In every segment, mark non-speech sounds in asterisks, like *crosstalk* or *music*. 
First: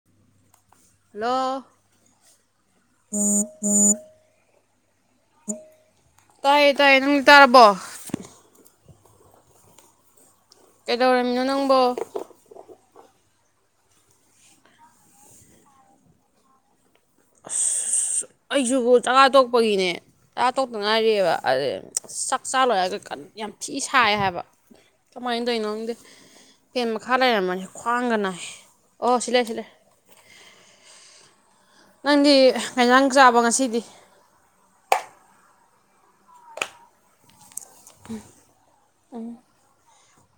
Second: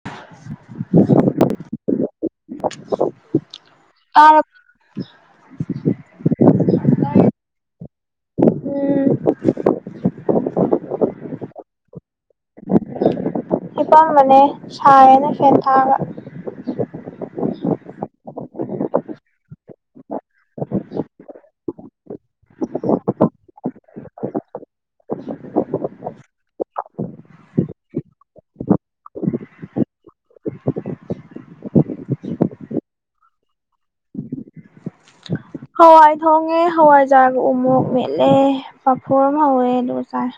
*unintelligible* Hello. ꯇꯥꯔ ꯇꯥꯏꯌꯦ ꯇꯥꯏꯌꯦ ꯅꯪ ꯇꯥꯔꯕꯣ꯫ ꯎꯝ꯫ ꯀꯩꯗꯧꯔꯝꯃꯤꯅꯣ ꯅꯪꯕꯣ꯫ ꯍꯤꯄꯥꯝꯕꯅꯦ ꯁꯥꯏꯌꯦꯅ ꯐꯦꯟ ꯊꯥꯔꯒ꯫ ꯑꯁ ꯑꯩꯖꯨ ꯆꯥꯛ ꯆꯥ ꯇꯣꯛꯄꯒꯤꯅꯦ ꯆꯥ ꯇꯣꯛꯇ ꯉꯥꯏꯔꯤꯑꯕ ꯑꯗꯤ ꯆꯥꯛ ꯆꯥꯂꯣꯏꯔꯒ ꯀꯟ ꯌꯥꯝ ꯊꯤ ꯁꯥꯏ ꯍꯥꯏꯕ꯫ ꯀꯃꯥꯏ ꯇꯧꯔꯤꯅꯣ ꯈꯪꯗꯦ꯫ ꯐꯦꯟ ꯃꯈꯥ ꯂꯩꯔꯝꯕꯅꯤ ꯈ꯭ꯋꯥꯡꯒ ꯅꯥꯏ ꯑꯣ ꯁꯤ ꯂꯩꯔꯦ ꯁꯤ ꯂꯩꯔꯦ꯫ ꯅꯪꯗꯤ ꯀꯩꯏꯟꯖꯥꯡ ꯆꯥꯕ ꯉꯁꯤꯗꯤ꯫ ꯍꯋꯥꯏ ꯊꯣꯡꯉꯦ ꯍꯋꯥꯏꯖꯥꯔꯒ ꯎꯃꯣꯔꯣꯛ ꯃꯦꯠꯂꯦ꯫ ꯄꯥꯐꯣꯔꯒ ꯍꯧꯋꯦ ꯑꯗꯨꯨꯒ ꯆꯥꯏ꯫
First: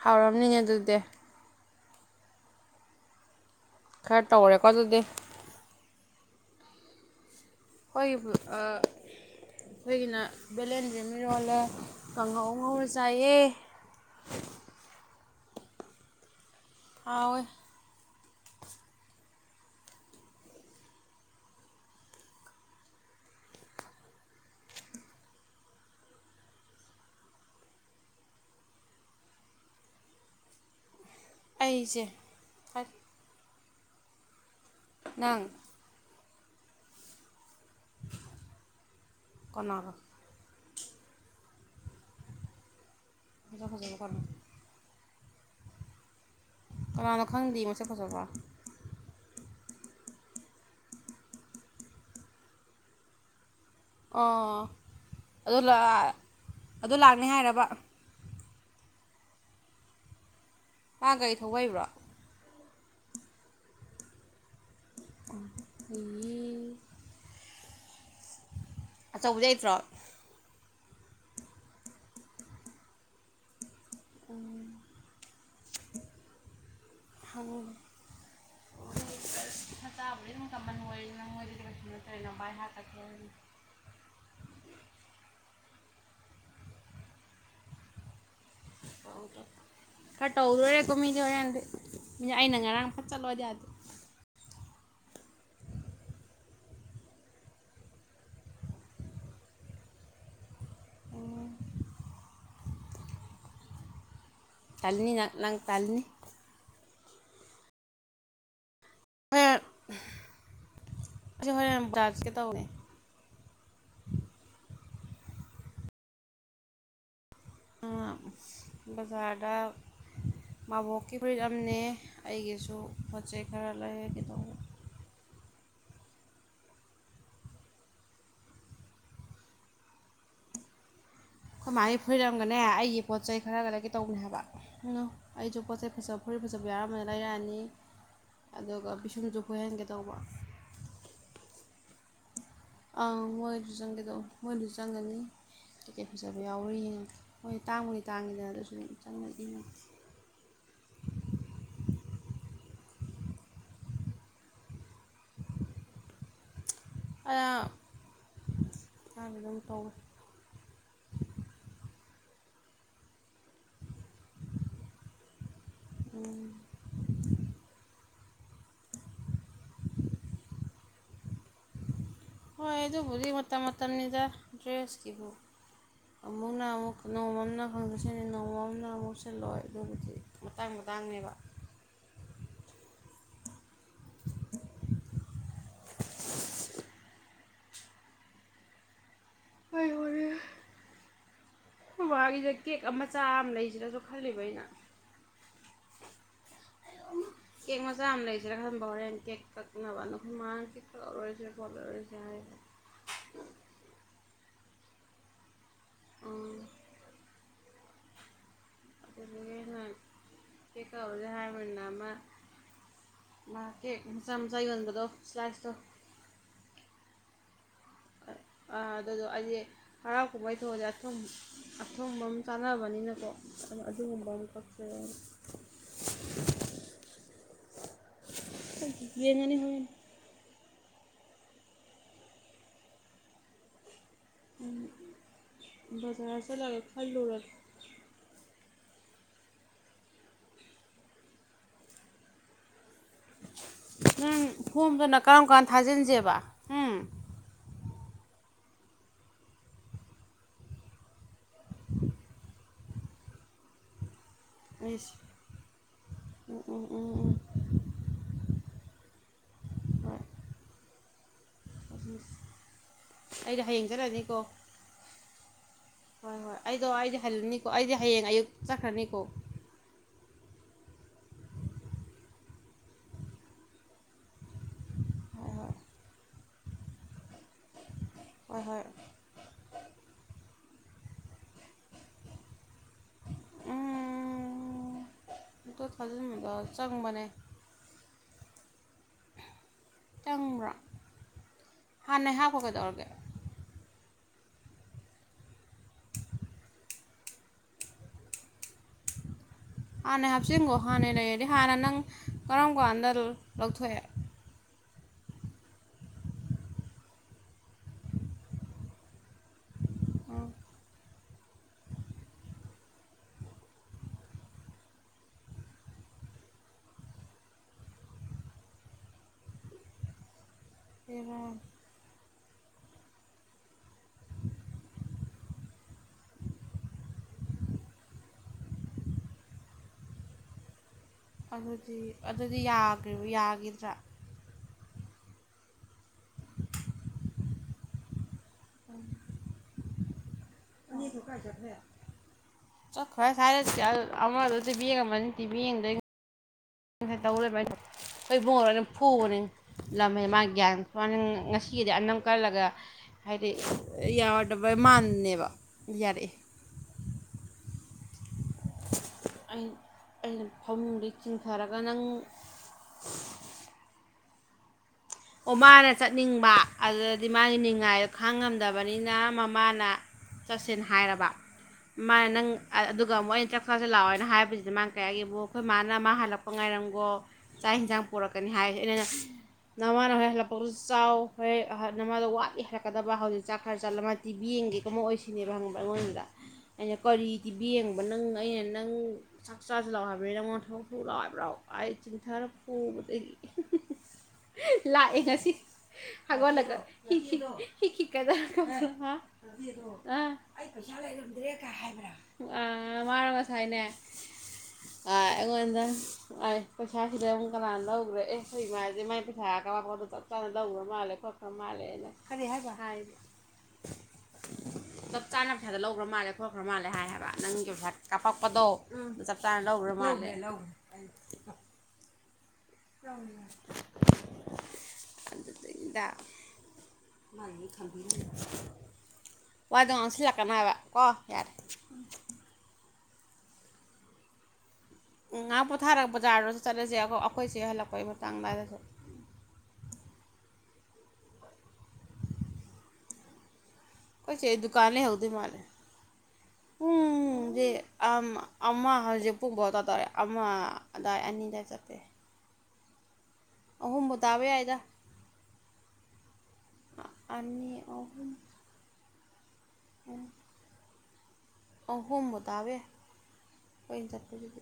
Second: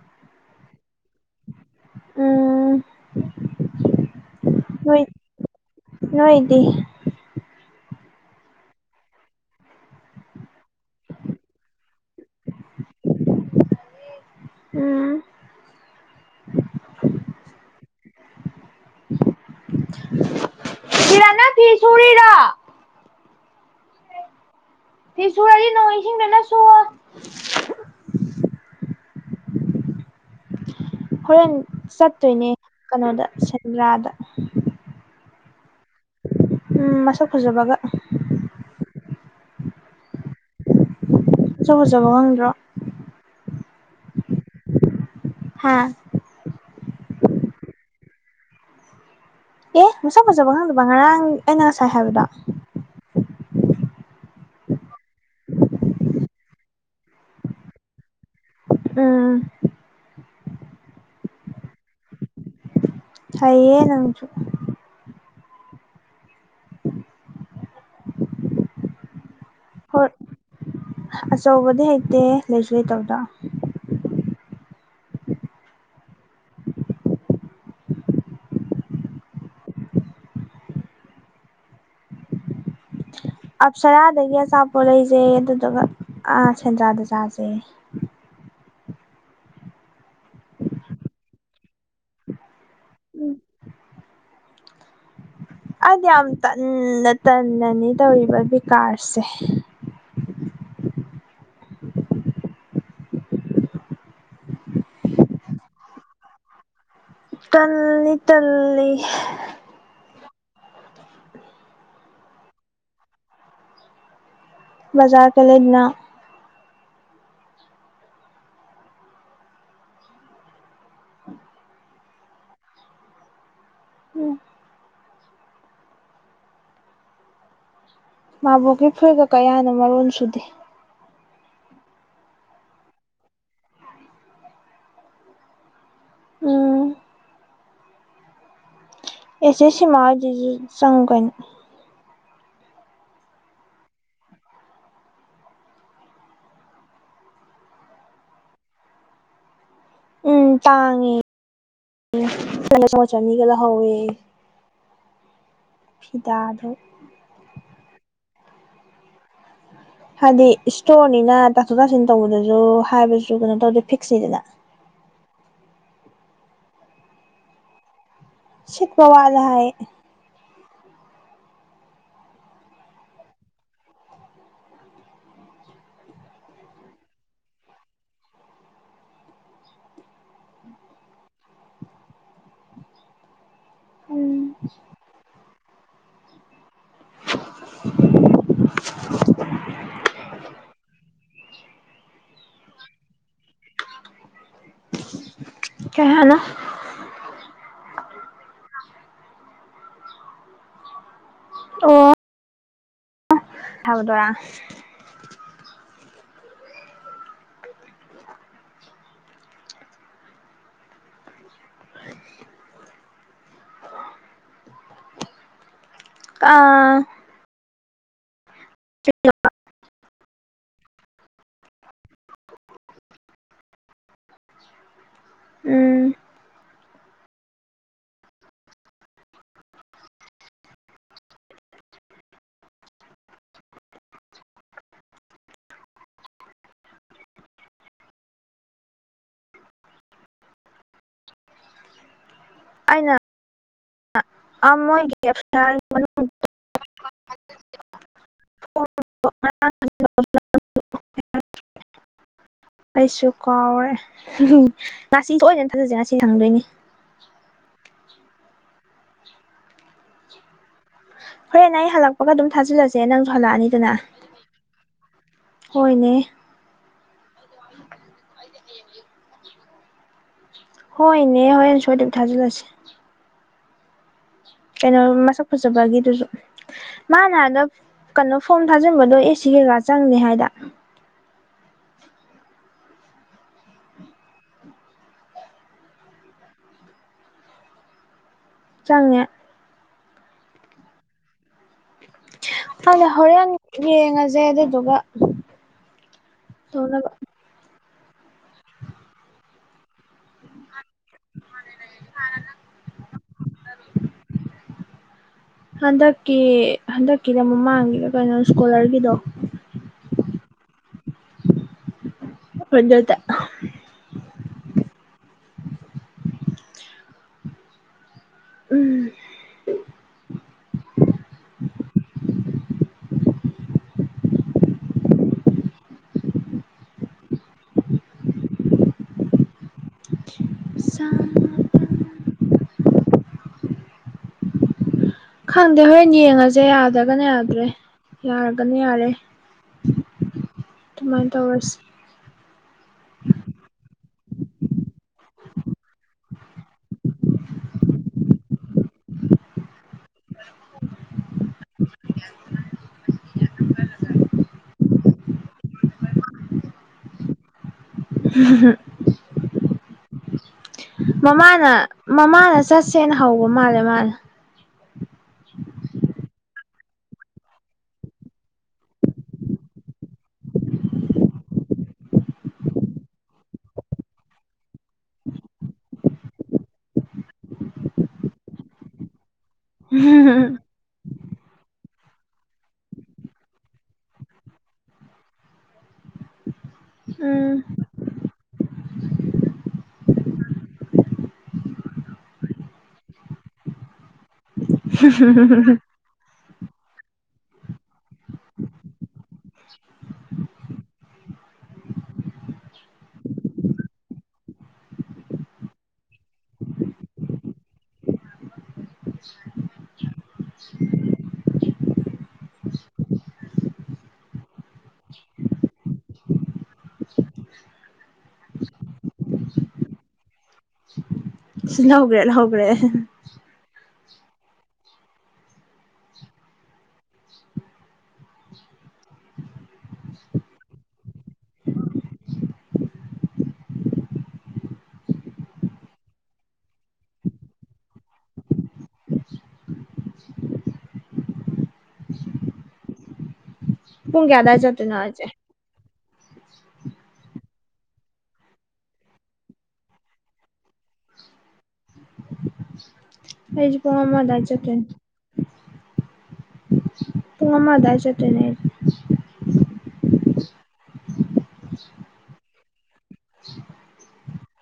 ꯍꯥꯎꯔꯝꯅꯤꯅꯦ ꯑꯗꯨꯗꯤ ꯎꯝ ꯈꯔ ꯇꯧꯔꯦꯀꯣ ꯑꯗꯨꯗꯤ ꯅꯣꯏ ꯅꯣꯏꯗꯤ ꯍꯣꯏꯕꯨ ꯑꯥ ꯑꯩꯈꯣꯏꯒꯤꯅ ꯕꯦꯂꯦꯟꯗ꯭ꯔꯤ ꯑꯃ ꯏꯔꯣꯜꯂꯦ ꯀꯥꯡꯍꯧ ꯉꯧꯔ ꯆꯥꯏꯌꯦ ꯎꯝ ꯍꯥꯎꯋꯦ *unintelligible* ꯁꯤ ꯁꯨꯔꯤꯔꯥ ꯐꯤ ꯁꯨꯔꯥꯗꯤ ꯅꯣꯡ ꯏꯁꯤꯡꯅ ꯁꯨꯑꯣ ꯍꯣꯔꯦꯟ ꯑꯩꯁꯦ ꯆꯠꯇꯣꯏꯅꯦ ꯀꯩꯅꯣꯗ ꯁꯦꯟꯗ꯭ꯔꯥꯗ ꯅꯪ ꯎꯝ ꯃꯁꯛ ꯐꯖꯕꯒ ꯀꯟꯅꯒ ꯃꯥꯁꯛ ꯐꯖꯕ ꯉꯪꯗ꯭ꯔꯣ ꯃꯁꯥꯅ ꯐꯖꯕ ꯈꯟꯂꯨ ꯍꯥꯥ ꯀꯅꯥꯅꯣ ꯈꯪꯗꯦ ꯃꯁꯛ ꯐꯖꯕ ꯑꯦ ꯃꯁꯥꯛ ꯐꯖꯕ ꯉꯪꯗꯕ ꯉꯔꯥꯡ ꯑꯩꯅ ꯉꯁꯥꯏ ꯍꯥꯏꯕꯗꯣ ꯑꯣ ꯑꯗꯨ ꯂꯥꯛ ꯑꯗꯨ ꯂꯥꯛꯅꯤ ꯍꯥꯏꯔꯕ ꯎꯝ ꯃꯥ ꯒꯥꯔꯤ ꯊꯧꯕ ꯍꯩꯕ꯭ꯔꯣ ꯍꯩꯌꯦ ꯅꯪꯁꯨꯨ ꯐꯩꯌꯦ ꯑꯆꯧꯕꯗꯤ ꯂꯩꯇ꯭ꯔꯣ ꯍꯣꯏ ꯑꯆꯧꯕꯗꯤ ꯍꯩꯇꯦꯍꯦ ꯂꯩꯁꯨ ꯂꯩꯇꯕꯗꯣ ꯎꯝ *unintelligible* ꯍꯇꯥꯕꯨꯗꯤ ꯑꯗꯨꯝ ꯀꯃꯟ ꯑꯣꯏ ꯅꯪꯉꯣꯏꯗꯗꯤ ꯀꯩꯁꯨ ꯅꯠꯇ꯭ꯔꯦꯅ ꯚꯕꯥꯏ ꯍꯥꯞꯀꯠ ꯑꯞꯁꯔꯥꯗꯒꯤ ꯑꯆꯥꯄꯣꯠ ꯂꯩꯖꯩꯍꯦ ꯑꯗꯨꯗꯨꯒ ꯑꯥ ꯁꯦꯟꯗ꯭ꯔꯥꯗ ꯆꯥꯖꯩꯍꯦ ꯆꯥꯎꯖꯣ ꯈꯔ ꯇꯧꯗꯨꯔꯦꯀꯣ ꯃꯤꯗꯤ ꯍꯣꯔꯦꯟꯗꯤ ꯃꯤ ꯑꯩꯅ ꯉꯔꯥꯡ ꯐꯠ ꯎꯝ ꯆꯠꯂꯣꯗꯤ ꯌꯥꯗꯦ ꯑꯩꯗꯤ ꯌꯥꯝ ꯇꯟꯅ ꯇꯟꯅꯅꯤ ꯇꯧꯔꯤꯕ ꯕꯤꯀꯥꯔꯁꯦ ꯑꯣ ꯇꯟꯅꯤ ꯅꯪ ꯅꯪ ꯇꯥꯜꯅꯤ ꯇꯜꯂꯤ ꯇꯜꯂꯤ *unintelligible* ꯁꯤ ꯍꯨꯔꯦꯟ ꯆꯠꯁꯤ ꯇꯧꯅꯦ ꯕꯥꯖꯥꯔ ꯆꯠꯂꯦꯗꯅ ꯑꯥ ꯕꯥꯖꯥꯔꯗ ꯃꯥꯕꯣꯛꯀꯤ ꯐꯨꯔꯤꯠ ꯑꯃꯅꯦ ꯑꯩꯒꯤꯁꯨ ꯄꯣꯠ ꯆꯩꯩ ꯈꯔ ꯂꯩ ꯎꯝ ꯀꯩꯗꯧꯕꯅꯦ ꯃꯥꯕꯣꯛꯒꯤ ꯐꯨꯔꯤꯠꯒ ꯀꯩ ꯍꯥꯏꯅꯣ ꯃꯔꯣꯟ ꯁꯨꯗꯦ ꯈꯣꯏꯃꯥꯒꯤ ꯐꯨꯔꯤꯠ ꯑꯃꯒꯅꯦ ꯑꯩꯒꯤ ꯄꯣꯠ ꯆꯩ ꯈꯔꯒ ꯂꯩꯔꯛꯀꯦ ꯇꯧꯅꯦ ꯍꯥꯏꯕ ꯑꯩꯁꯨ ꯄꯣꯠ ꯆꯩꯩ ꯐꯆ ꯐꯣꯔꯤ ꯐꯆꯞ ꯎꯝ ꯌꯥꯎꯔꯝꯕꯅ ꯂꯩꯔꯛꯑꯅꯤ ꯑꯗꯨꯒ ꯄꯤꯁꯨꯝꯁꯨ ꯑꯦꯁꯦ ꯐꯣꯏꯍꯟꯒꯦ ꯁꯤꯃꯥ ꯇꯧꯕ ꯖꯨ ꯆꯪꯒꯅꯤ ꯑꯪ ꯃꯣꯏꯁꯨ ꯆꯪꯒꯦꯗꯧꯕ ꯃꯣꯏꯁꯨ ꯆꯪꯒꯅꯤ ꯇꯤꯀꯦꯠ ꯐꯖꯕ ꯌꯥꯎꯔꯤꯅ ꯍꯣꯏ ꯇꯥꯡꯕꯨꯗꯤ ꯇꯥꯡꯉꯤꯗꯅ ꯑꯗꯨꯁꯨ ꯆꯪꯅ ꯏꯉ ꯎꯝ ꯇꯥꯡꯉꯦ *unintelligible* *unintelligible* *unintelligible* *unintelligible* ꯍꯥꯏꯗꯤ ꯏꯁꯇꯣꯔꯅꯤꯅ ꯇꯥꯊꯣꯛ ꯇꯥꯁꯤꯟ ꯇꯧꯕꯗꯁꯨ ꯍꯥꯏꯕꯁꯨ ꯀꯩꯅꯣ ꯇꯧꯗꯦ ꯐꯤꯛꯁꯅꯤꯗꯅ ꯎꯝ ꯁꯤ ꯄꯋꯥ ꯅꯦ ꯍꯥꯏ ꯍꯣꯢ ꯑꯗꯨꯕꯨꯗꯤ ꯃꯇꯝ ꯃꯇꯝꯅꯤꯗꯥ ꯗ꯭ꯔꯦꯁ ꯀꯤꯕꯨ ꯑꯃꯨꯛꯅ ꯑꯃꯨꯛ ꯅꯣꯡꯃ ꯑꯃꯅ ꯈꯪꯗꯦꯁꯦꯠꯅꯤ ꯅꯣꯡꯃ ꯑꯃꯅ ꯑꯃꯨꯛ ꯁꯤꯜꯂꯣꯏ ꯑꯗꯨꯕꯨꯗꯤ ꯃꯇꯥꯡ ꯃꯇꯥꯡꯅꯦꯕ ꯎꯝ *unintelligible* ꯑꯩꯈꯣꯏ ꯕꯥꯒꯤꯁꯦ ꯀꯦꯛ ꯑꯃꯆꯥ ꯑꯃ ꯂꯩꯁꯤꯔꯁꯨ ꯈꯜꯂꯤꯕ ꯑꯩꯅ ꯀꯩꯍꯥꯢꯅꯣ ꯀꯦꯛ ꯃꯆꯥ ꯑꯃ ꯂꯩꯁꯤꯔꯥ ꯈꯟꯕ ꯍꯣꯔꯦꯟ ꯀꯦꯛ ꯀꯛꯅꯕ ꯑꯗꯣ ꯑꯩꯈꯣꯢ ꯃꯥꯅ ꯀꯤꯛ ꯀꯛꯂꯔꯣꯏ ꯑꯦꯔꯄꯣꯠ ꯌꯣꯢꯔꯨꯁꯦ ꯍꯥꯢ ꯊꯧꯗꯨꯌꯥ ꯑꯥ..... ꯇꯨꯅꯤꯑ ꯍꯥꯢ ꯊꯤꯀꯥꯎꯔꯨꯁꯦ ꯍꯥꯢꯕ꯭ꯔꯣ ꯅꯝ ꯃꯥꯀꯦꯛ ꯃꯆꯥ ꯃꯆꯥꯥ ꯌꯣꯟꯕꯗꯣ ꯁ꯭ꯂꯥꯏꯁꯇꯣ ꯀꯥ..... ꯑ.. ꯑꯗꯨꯗꯣ ꯍꯥꯢꯗꯤ ꯍꯔꯥꯎ ꯀꯨꯝꯍꯩ ꯊꯣꯛꯑꯗꯤ ꯑꯆꯨꯝ ꯑꯊꯣꯡꯕ ꯑꯃ ꯆꯥꯅꯕꯅꯤꯅꯀꯣ ꯑ ꯑꯗꯨꯒꯨꯝꯕ ꯑꯃ ꯀꯛꯆꯩ ꯎꯝ ꯌꯦꯟꯑꯅꯤ ꯅꯨꯢ ꯎꯝ.... ꯕꯖꯥꯔ ꯆꯠꯂꯒ ꯈꯜꯂꯨꯔꯣ ꯑꯩꯅ ꯅꯪ ꯑ ꯐꯣꯝꯗꯨꯅ ꯃꯣꯏꯒꯤ ꯀꯔꯝ ꯀꯥꯟ ꯊꯥꯖꯤꯟꯁꯦꯕ ꯎꯝ *unintelligible* ꯑꯩꯁꯨ ꯀꯥꯎꯔꯦ ꯎ ꯏꯁ ꯉꯁꯤ ꯁꯣꯏꯗꯅ ꯊꯥꯖꯁꯦ ꯉꯁꯤ ꯁꯪꯗꯣꯏꯅꯤ ꯎꯝ ꯎꯝ ꯎꯝ... ꯍꯣꯢ ꯍꯣꯔꯦꯟ ꯑꯩ ꯍꯜꯂꯛꯄꯒ ꯑꯗꯨꯝ ꯊꯥꯖꯤꯜꯂꯁꯦ ꯅꯪꯁꯨ ꯑꯩꯗꯤ ꯍꯌꯦꯡ ꯍꯜꯂꯛꯑꯅꯤꯗꯅ ꯆꯠꯂꯅꯤꯀꯣ ꯍꯣꯏꯅꯦ ꯍꯣꯏ ꯍꯣꯏ ꯑꯩꯗꯣ ꯑꯩꯗꯤ ꯍꯜꯂꯅꯤꯀꯣ ꯑꯩꯗꯤ ꯍꯌꯦꯡ ꯑꯌꯨꯛ ꯆꯠꯈ꯭ꯔꯅꯤꯀꯣ ꯍꯣꯏꯅꯦ ꯍꯣꯔꯦꯟ ꯁꯣꯏꯗꯅ ꯊꯥꯖꯤꯜꯂꯁꯤ ꯀꯩꯅꯣ ꯃꯁꯛ ꯍꯣꯏ ꯍꯣꯏ ꯐꯖꯕꯒꯤꯗꯨꯁꯨ ꯃꯥ ꯂꯥꯟꯗ..... ꯀꯩꯅꯣ ꯐꯣꯝ ꯍꯣꯏ ꯍꯣꯏ ꯊꯥꯖꯤꯟꯕꯗꯣ ꯑꯦ ꯁꯤ ꯀꯩꯀꯥ ꯆꯪꯅꯦ ꯍꯥꯏꯗ ꯎꯝ...... ꯑꯇꯨ ꯐꯖꯅꯀ ꯆꯪꯕꯅꯦ ꯆꯪꯉꯦ ꯆꯪꯕ꯭ꯕꯥ ꯑꯩ ꯍꯣꯔꯦꯟ ꯌꯦꯡꯉꯁꯦ ꯑꯗꯨꯗꯨꯒ ꯇꯧꯅꯕ ꯍꯥꯟꯅꯦ ꯍꯥꯞꯆꯤꯟꯈꯣ ꯍꯥꯟꯅꯩ ꯂꯩꯔꯗꯤ ꯍꯥꯟꯅ ꯅꯪ ꯀꯔꯝ ꯀꯥꯟꯗ ꯂꯧꯊꯣꯛꯑꯦ ꯍꯟꯗꯛꯀꯤ ꯍꯟꯗꯛꯀꯤꯔ ꯃꯃꯥꯡꯒꯤꯔ ꯀꯩꯅꯣ ꯁ꯭ꯀꯣꯂꯔꯒꯤꯗꯣ ꯑꯥ ꯈꯣꯟꯖꯦꯜꯇ ꯎꯝ..... ꯌꯦꯡꯉꯣ ꯑꯗꯨꯗꯤ ꯑꯗꯨꯗꯤ ꯌꯥꯈꯤ ꯌꯥꯈꯤꯗ꯭ꯔꯥ ꯈꯪꯗꯦ ꯍꯣꯔꯦꯟ ꯌꯦꯡꯉꯁꯦ ꯌꯥꯗꯔꯥꯒꯅ ꯌꯥꯗ꯭ꯔꯦ ꯌꯥꯔꯒꯅ ꯌꯥꯔꯦ *unintelligible* ꯏꯅꯦꯗꯣ ꯑꯗꯨꯃꯥꯏꯅ ꯀꯔꯥꯢ ꯆꯠꯈ꯭ꯔꯦ ꯇꯧꯔꯁꯤ ꯆꯥꯠꯈ꯭ꯔꯦ ꯁ꯭ꯋꯥꯢꯗ ꯑꯃꯗꯣ ꯇꯤ ꯚꯤ ꯌꯦꯡꯂꯝ ꯑꯅꯤ ꯇꯤ ꯚꯤ ꯌꯦꯡꯗꯣꯢꯅꯦ ꯑꯩꯅ ꯇꯧꯔꯦꯕ ꯑꯩꯅ ꯑꯩꯈꯣꯏ ꯏꯕꯨꯡꯈꯣꯢꯅ ꯐꯨꯅꯤ ꯂꯝꯍꯦꯟ ꯃꯥ ꯒ꯭ꯌꯥꯟ ꯂꯝꯍꯦꯟ ꯉꯁꯤꯗꯤ ꯑꯅꯝ ꯀꯜꯂꯒ ꯍꯥꯏꯗꯤ ꯌꯥꯔꯣꯢꯗꯕ ꯃꯟꯅꯦꯕ ꯌꯥꯔꯛꯑꯦ ꯍꯝ....... ꯑꯩ ꯑꯩꯅ ꯐꯃꯨꯡꯗꯒꯤ ꯃꯃꯥꯅ ꯆꯤꯡꯊꯔꯒ ꯅꯪ ꯃꯃꯥꯅ ꯆꯠꯁꯦꯅ ꯍꯧꯕ ꯃꯥꯜꯂꯦ ꯃꯥꯅꯥ ꯑꯣ ꯃꯥꯅ ꯆꯠꯅꯤꯡꯕ ꯑꯗꯨꯗꯗꯤ ꯃꯥꯒꯤ ꯅꯤꯡꯉꯥꯏꯗꯣ ꯈꯥꯡꯉꯝꯗꯕꯅꯤꯅ ꯃꯃꯥꯅ ꯆꯠꯁꯤꯟ ꯍꯥꯏꯔꯕ ꯃꯥ ꯅꯪ ꯑꯗꯨꯒ ꯑꯃꯨꯛ ꯑꯩꯅ ꯆꯥꯛ ꯆꯁꯤꯦ ꯂꯥꯛꯑꯣ ꯍꯥꯏꯅ ꯍꯥꯏꯕꯁꯤꯗ ꯃꯥꯅ ꯀꯌꯥꯒꯤꯕꯨ ꯑꯩꯈꯣꯏ ꯃꯥꯅ ꯃꯥ ꯍꯜꯂꯛꯄ ꯄ ꯉꯥꯏꯔꯝꯈꯣ ꯆꯥꯛ ꯌꯦꯟꯁꯥꯡ ꯄꯨꯔꯛꯀꯅꯤ ꯍꯥꯏꯁꯦ ꯑꯩꯅꯩꯅ ꯅꯃꯥꯟ ꯅꯋꯥꯣꯏ ꯍꯜꯂꯛꯄ ꯆꯥꯎ ꯍꯦꯛ ꯅ ꯃꯥꯗ ꯋꯥꯠꯂꯤ ꯍꯔꯛꯀꯗꯕ ꯍꯧꯖꯤꯛ ꯆꯥꯛ ꯈꯔ ꯆꯠꯂꯝ ꯑꯃ ꯇꯤꯚꯕꯤ ꯌꯦꯡ ꯀꯩ ꯀꯨꯝꯃ ꯑꯣꯏꯁꯤꯦ ꯁꯤꯅꯦꯕ ꯍꯪꯕ꯭ꯔꯥ ꯑꯩꯉꯣꯟꯗ ꯑꯩꯅ ꯀꯔꯤ ꯎꯝ ꯇꯤꯕ ꯌꯦꯡꯕ ꯅꯪ ꯑꯩꯅ ꯅꯪ ꯆꯥꯛ ꯆꯥꯁꯤꯜꯂꯥꯛ ꯍꯥꯏꯕꯅꯤ ꯅ ꯃꯣꯟ ꯊꯣꯛ ꯐꯨ ꯂꯥꯛꯏꯕ꯭ꯔꯥ ꯑꯩꯥꯏ ꯆꯤꯡꯊꯔ ꯄꯨꯕꯗꯒꯤ ꯂꯥꯛꯅꯁꯤ ꯑꯒꯣꯣ ꯍꯦꯗ ꯀ ꯑ ꯩꯔꯗ ꯍꯥꯏ꯭ꯔ ꯃꯥꯔ ꯉꯁꯥꯏꯅꯦ ꯑꯩꯉꯣꯟꯗ ꯑꯩ ꯄꯩꯁꯥꯁꯤꯗ ꯑꯃꯨꯛ ꯀꯅꯥ ꯂꯧꯈ꯭ꯔꯦ ꯑꯦ ꯀ ꯃꯥ ꯍꯥꯏꯁꯦ ꯃꯥꯏ ꯄꯩ ꯀꯔꯄꯣꯗꯣ ꯆꯞ ꯆꯥꯅ ꯂꯧꯈ꯭ꯔ ꯃꯥꯜꯂꯦ ꯈꯣꯠꯈ꯭ꯔ ꯃꯥꯜꯂꯦꯅ ꯀꯔꯤ ꯍꯥꯏꯕ ꯍꯥꯏꯅ *unintelligible* ꯆꯞ ꯆꯥꯅꯩꯁꯥꯣ ꯂꯧꯈ꯭ꯔ ꯃꯥꯜꯂꯦ ꯈꯣꯠꯈ꯭ꯔ ꯃꯥꯜꯂꯦ ꯍꯥꯏꯌꯦꯕ ꯅꯪꯒꯤ ꯄꯩꯥ ꯀꯥꯄꯛꯄꯗꯣ ꯎ ꯇ ꯔ ꯃꯣꯥꯟꯅꯦ ꯂꯧꯈ꯭ꯔꯦ ꯂꯧꯍꯈ꯭ꯔꯦ ꯑꯗꯨꯗꯩꯗ ꯕꯤ ꯋꯥꯏꯗꯣ ꯉꯥꯡꯁꯤꯜꯂꯛꯀꯅꯤ ꯍꯥꯏꯕ ꯀꯣ ꯌꯥꯔꯦ ꯉꯥꯏꯍꯥꯛ ꯄꯣꯊꯥꯔꯒ ꯕꯖꯥꯔꯗꯁꯨ ꯆꯂꯁꯦ ꯑꯩꯈꯣꯏꯁꯦ ꯍꯜꯂꯛꯄꯩ ꯃꯇꯥꯡꯗꯋꯥꯏꯗꯁꯨ ꯄꯨꯡ ꯑꯩꯈꯣꯏ ꯆꯦ ꯀꯌꯥꯗ ꯆ ꯗꯨꯀꯥꯟ ꯑꯗꯨꯅꯆꯦ ꯂꯩꯍꯧꯗꯣꯏ ꯎ ꯄꯨꯡꯗꯤꯦ ꯑꯃ ꯍꯧꯖꯤꯛ ꯄꯨꯡ ꯐꯥꯎ ꯇꯥ ꯇꯧꯔꯦ ꯑꯃ ꯑꯗꯥꯏ ꯑꯅꯤꯗꯥꯏ ꯆꯠꯇꯦ ꯐꯩꯖ ꯇꯥꯕ ꯃꯍꯝꯃꯗꯖꯠꯇ ꯌꯥꯏꯗ ꯄꯨꯡꯉꯃ ꯑꯅꯤ ꯑꯗ ꯆꯠꯇꯅꯦ ꯎꯝ ꯑꯍꯨꯝꯕ ꯇꯥꯕꯦ ꯀꯩꯅ ꯆꯠꯄꯗꯨꯗꯤ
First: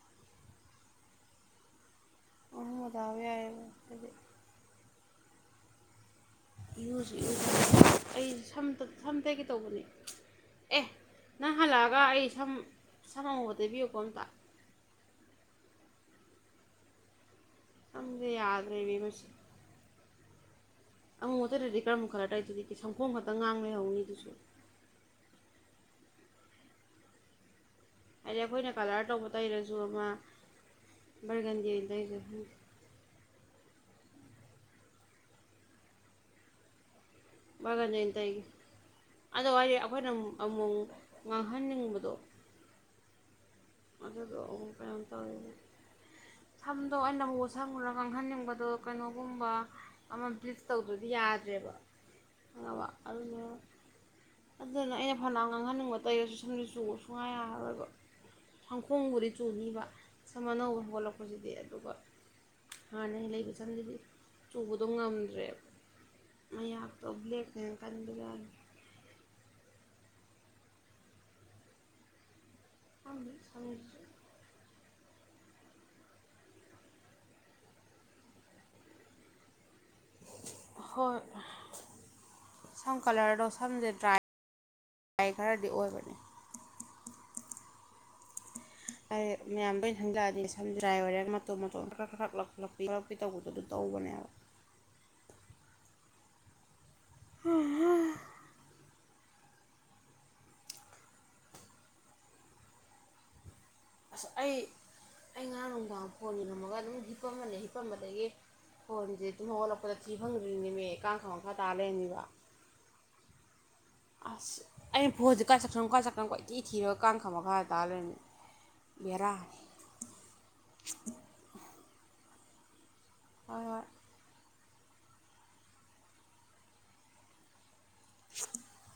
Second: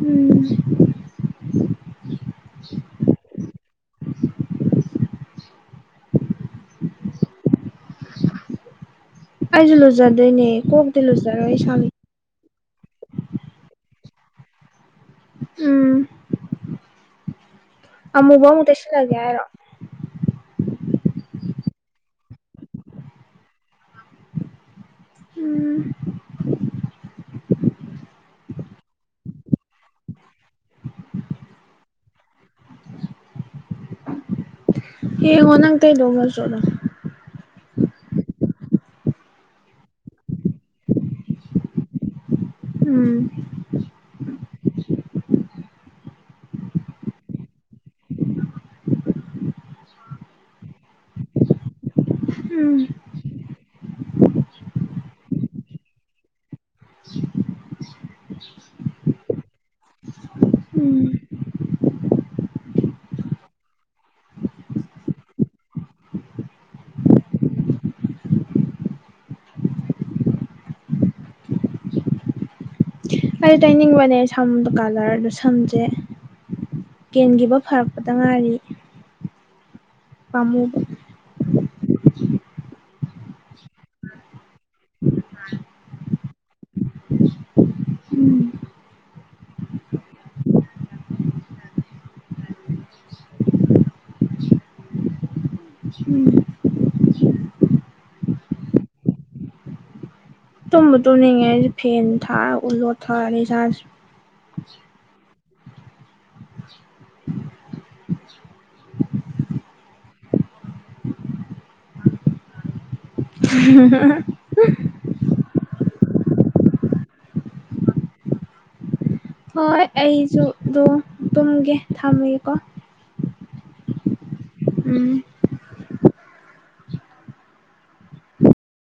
ꯎꯝ ꯑꯅ ꯃꯗꯥꯕ ꯍꯥꯏꯕ ꯀꯗꯤ ꯌꯨꯨ ꯑꯩ ꯁꯝꯇ ꯁꯝꯇꯒꯦ ꯑꯩꯁꯨ ꯇꯧꯕꯅꯦ ꯂꯨꯖꯗꯣꯏꯅꯦ ꯑꯦ ꯀꯣꯛꯇꯤ ꯅꯪ ꯂꯨꯖꯔꯣꯏ ꯁꯥꯃꯤ ꯍꯜꯂꯛꯑꯒ ꯑꯩ ꯁꯝ ꯁꯥꯟꯅꯉꯕꯗ ꯂꯩꯕꯤꯌꯨꯀꯣ ꯑꯝꯇ ꯎꯝ ꯁꯝꯁꯦ ꯑꯃꯨꯕ ꯑꯃꯨ ꯌꯥꯗ꯭ꯔꯦ ꯏꯕꯦꯝꯃ ꯇꯩꯁꯤꯜꯂꯒꯦ ꯁꯤ ꯍꯥꯏꯔꯣ ꯑꯃꯨꯛ ꯑꯗꯗꯤ ꯀꯔꯝ ꯈꯔ ꯇꯧꯏ ꯑꯗꯨꯗꯤ ꯁꯪꯐꯣꯡ ꯈꯛꯇꯪ ꯉꯥꯡ ꯂꯩꯍꯧꯅꯤꯗꯨꯁꯨ ꯎꯝ ꯍꯥꯏꯗꯤ ꯑꯩꯈꯣꯏꯅ ꯀꯂꯔ ꯇꯧꯕ ꯇꯩꯔꯁꯨ ꯑꯃ ꯕꯔꯒꯟꯗꯤ ꯇꯩꯔꯁꯨ ꯍ ꯍꯅꯥꯪ ꯇ ꯗꯣ ꯍ ꯁꯣꯗ ꯒꯟꯖꯇꯒꯤ ꯑꯗꯨ ꯍꯥꯏꯗꯤ ꯑꯩꯈꯣꯏꯅ ꯑꯃꯨꯛ ꯉꯥꯡꯍꯟꯅꯤꯡꯕꯗꯣ ꯎꯝ ꯑꯗꯨꯗ ꯑ ꯀꯌꯥꯝ ꯇꯧꯔꯣ ꯁꯝꯗꯣ ꯑꯩꯅꯕꯨꯠ ꯁꯪꯉꯨꯔ ꯈꯪꯍꯟꯅꯤꯡꯕꯗꯣ ꯀꯩꯅꯣꯒꯨꯝꯕ ꯑꯃ ꯕ꯭ꯂꯤꯆ ꯇꯧꯗ꯭ꯔꯗꯤ ꯎꯝ ꯌꯥꯗ꯭ꯔꯦꯕꯕ ꯑꯗꯨꯅꯦ ꯑꯗꯨꯅ ꯑꯩꯅ ꯐꯅ ꯉꯥꯡꯍꯟꯅꯤꯡꯕ ꯇꯩꯔꯁꯨ ꯁꯝꯁꯨ ꯆꯨꯕ ꯁꯨꯡꯉꯥꯏ ꯌꯥꯔꯔꯣꯏꯕ ꯐꯥꯡꯈꯣꯡꯕꯨꯗꯤ ꯆꯨꯅꯤꯕ ꯁꯝ ꯑꯅꯧꯕ ꯎꯝ ꯍꯧꯒꯠꯂꯛꯄꯁꯤꯗꯤ ꯑꯗꯨꯒ ꯍꯥꯟꯅ ꯂꯩꯕ ꯆꯪꯁꯤꯗꯤ ꯆꯨꯕꯗꯣ ꯉꯝꯗ꯭ꯔꯦꯕ ꯃ ꯌꯥꯥꯛ ꯇꯣꯕ꯭ꯂꯦꯠꯅꯦ ꯀꯟꯒꯔ ꯈꯪꯗꯦ ꯀꯔꯤ ꯁꯝꯁꯤꯁꯨ ꯇꯥꯏꯅꯤꯡꯡꯕꯅꯦꯁꯦ ꯁꯝꯗꯣ ꯀꯥꯂꯔꯗꯣ ꯁꯝꯁꯦ ꯀꯦꯟꯈꯤꯕ ꯐꯔꯛꯄꯗ ꯉꯥꯏꯔꯤ ꯄꯃꯨꯕ ꯍꯣꯏ ꯁꯝ ꯀꯂꯔꯗꯣ ꯁꯝꯁꯦ ꯗ꯭ꯔꯥꯏ ꯗ꯭ꯔꯥꯏ ꯈꯔꯗꯤ ꯑꯣꯏꯕꯅꯦ ꯑꯩ ꯃꯌꯥꯝꯗꯣꯏꯩꯅ ꯊꯟꯖꯛꯑꯅꯤ ꯁꯝꯗ꯭ꯔꯥꯏ ꯑꯣꯏꯔꯒ ꯃꯇꯣꯝ ꯃꯇꯣ ꯑꯃ ꯈꯔ ꯈꯔꯛ ꯂꯧꯛꯈꯠꯂꯛꯄꯤꯕ ꯑꯩꯈꯣꯏ ꯇꯧꯕꯗꯣ ꯑꯗꯨ ꯇꯧꯕꯅꯦꯕ ꯎꯝ ꯍ ꯇꯨꯝꯕ ꯇꯧꯅꯤꯡꯉꯦ ꯐꯦꯟ ꯊꯥꯛ ꯑꯣꯠꯂꯣ ꯊꯛꯑ ꯔꯤꯆꯥꯥꯔꯖ ꯑꯁ ꯑꯩ ꯑꯩ ꯉꯥ ꯅꯨꯡꯗꯥꯡ ꯐꯣꯟ ꯌꯔꯝꯃꯒ ꯑꯗꯨꯝ ꯍꯤꯞꯄꯝꯕꯅꯤ ꯍꯤꯞꯄꯝꯕꯗꯒꯤ ꯐꯣꯟꯁꯦ ꯑꯗꯨꯝ ꯍꯧꯒꯠꯂꯛꯄꯗ ꯊꯤ ꯐꯪꯗ꯭ꯔꯤꯅꯦꯃꯦꯀꯥꯡꯈꯪꯕ ꯃꯈꯥ ꯇꯥ ꯂꯩꯔꯅꯤꯕ ꯎ ꯍ ꯑꯁ ꯑꯩꯅ ꯐꯣꯟꯁꯦ ꯀꯥꯏ ꯆꯛꯁꯪ ꯈ꯭ꯋꯥꯏ ꯆ ꯁꯈ꯭ꯔꯪ ꯀ꯭ꯋꯥꯏꯇꯤ ꯊꯤꯔꯒ ꯀꯥꯡꯥꯟ ꯈꯝꯃ ꯈꯥꯇꯥꯥ ꯂꯩꯣꯏꯔꯅꯦ ꯕꯦꯔꯅꯦ ꯍꯣꯏ ꯑꯩꯁꯨ ꯑꯗꯨꯝ ꯇꯨꯝꯒꯦ ꯊꯝꯃꯦꯒꯦꯀꯣ ꯍꯥꯏ ꯍꯥꯏ ꯎꯝ *inaudible*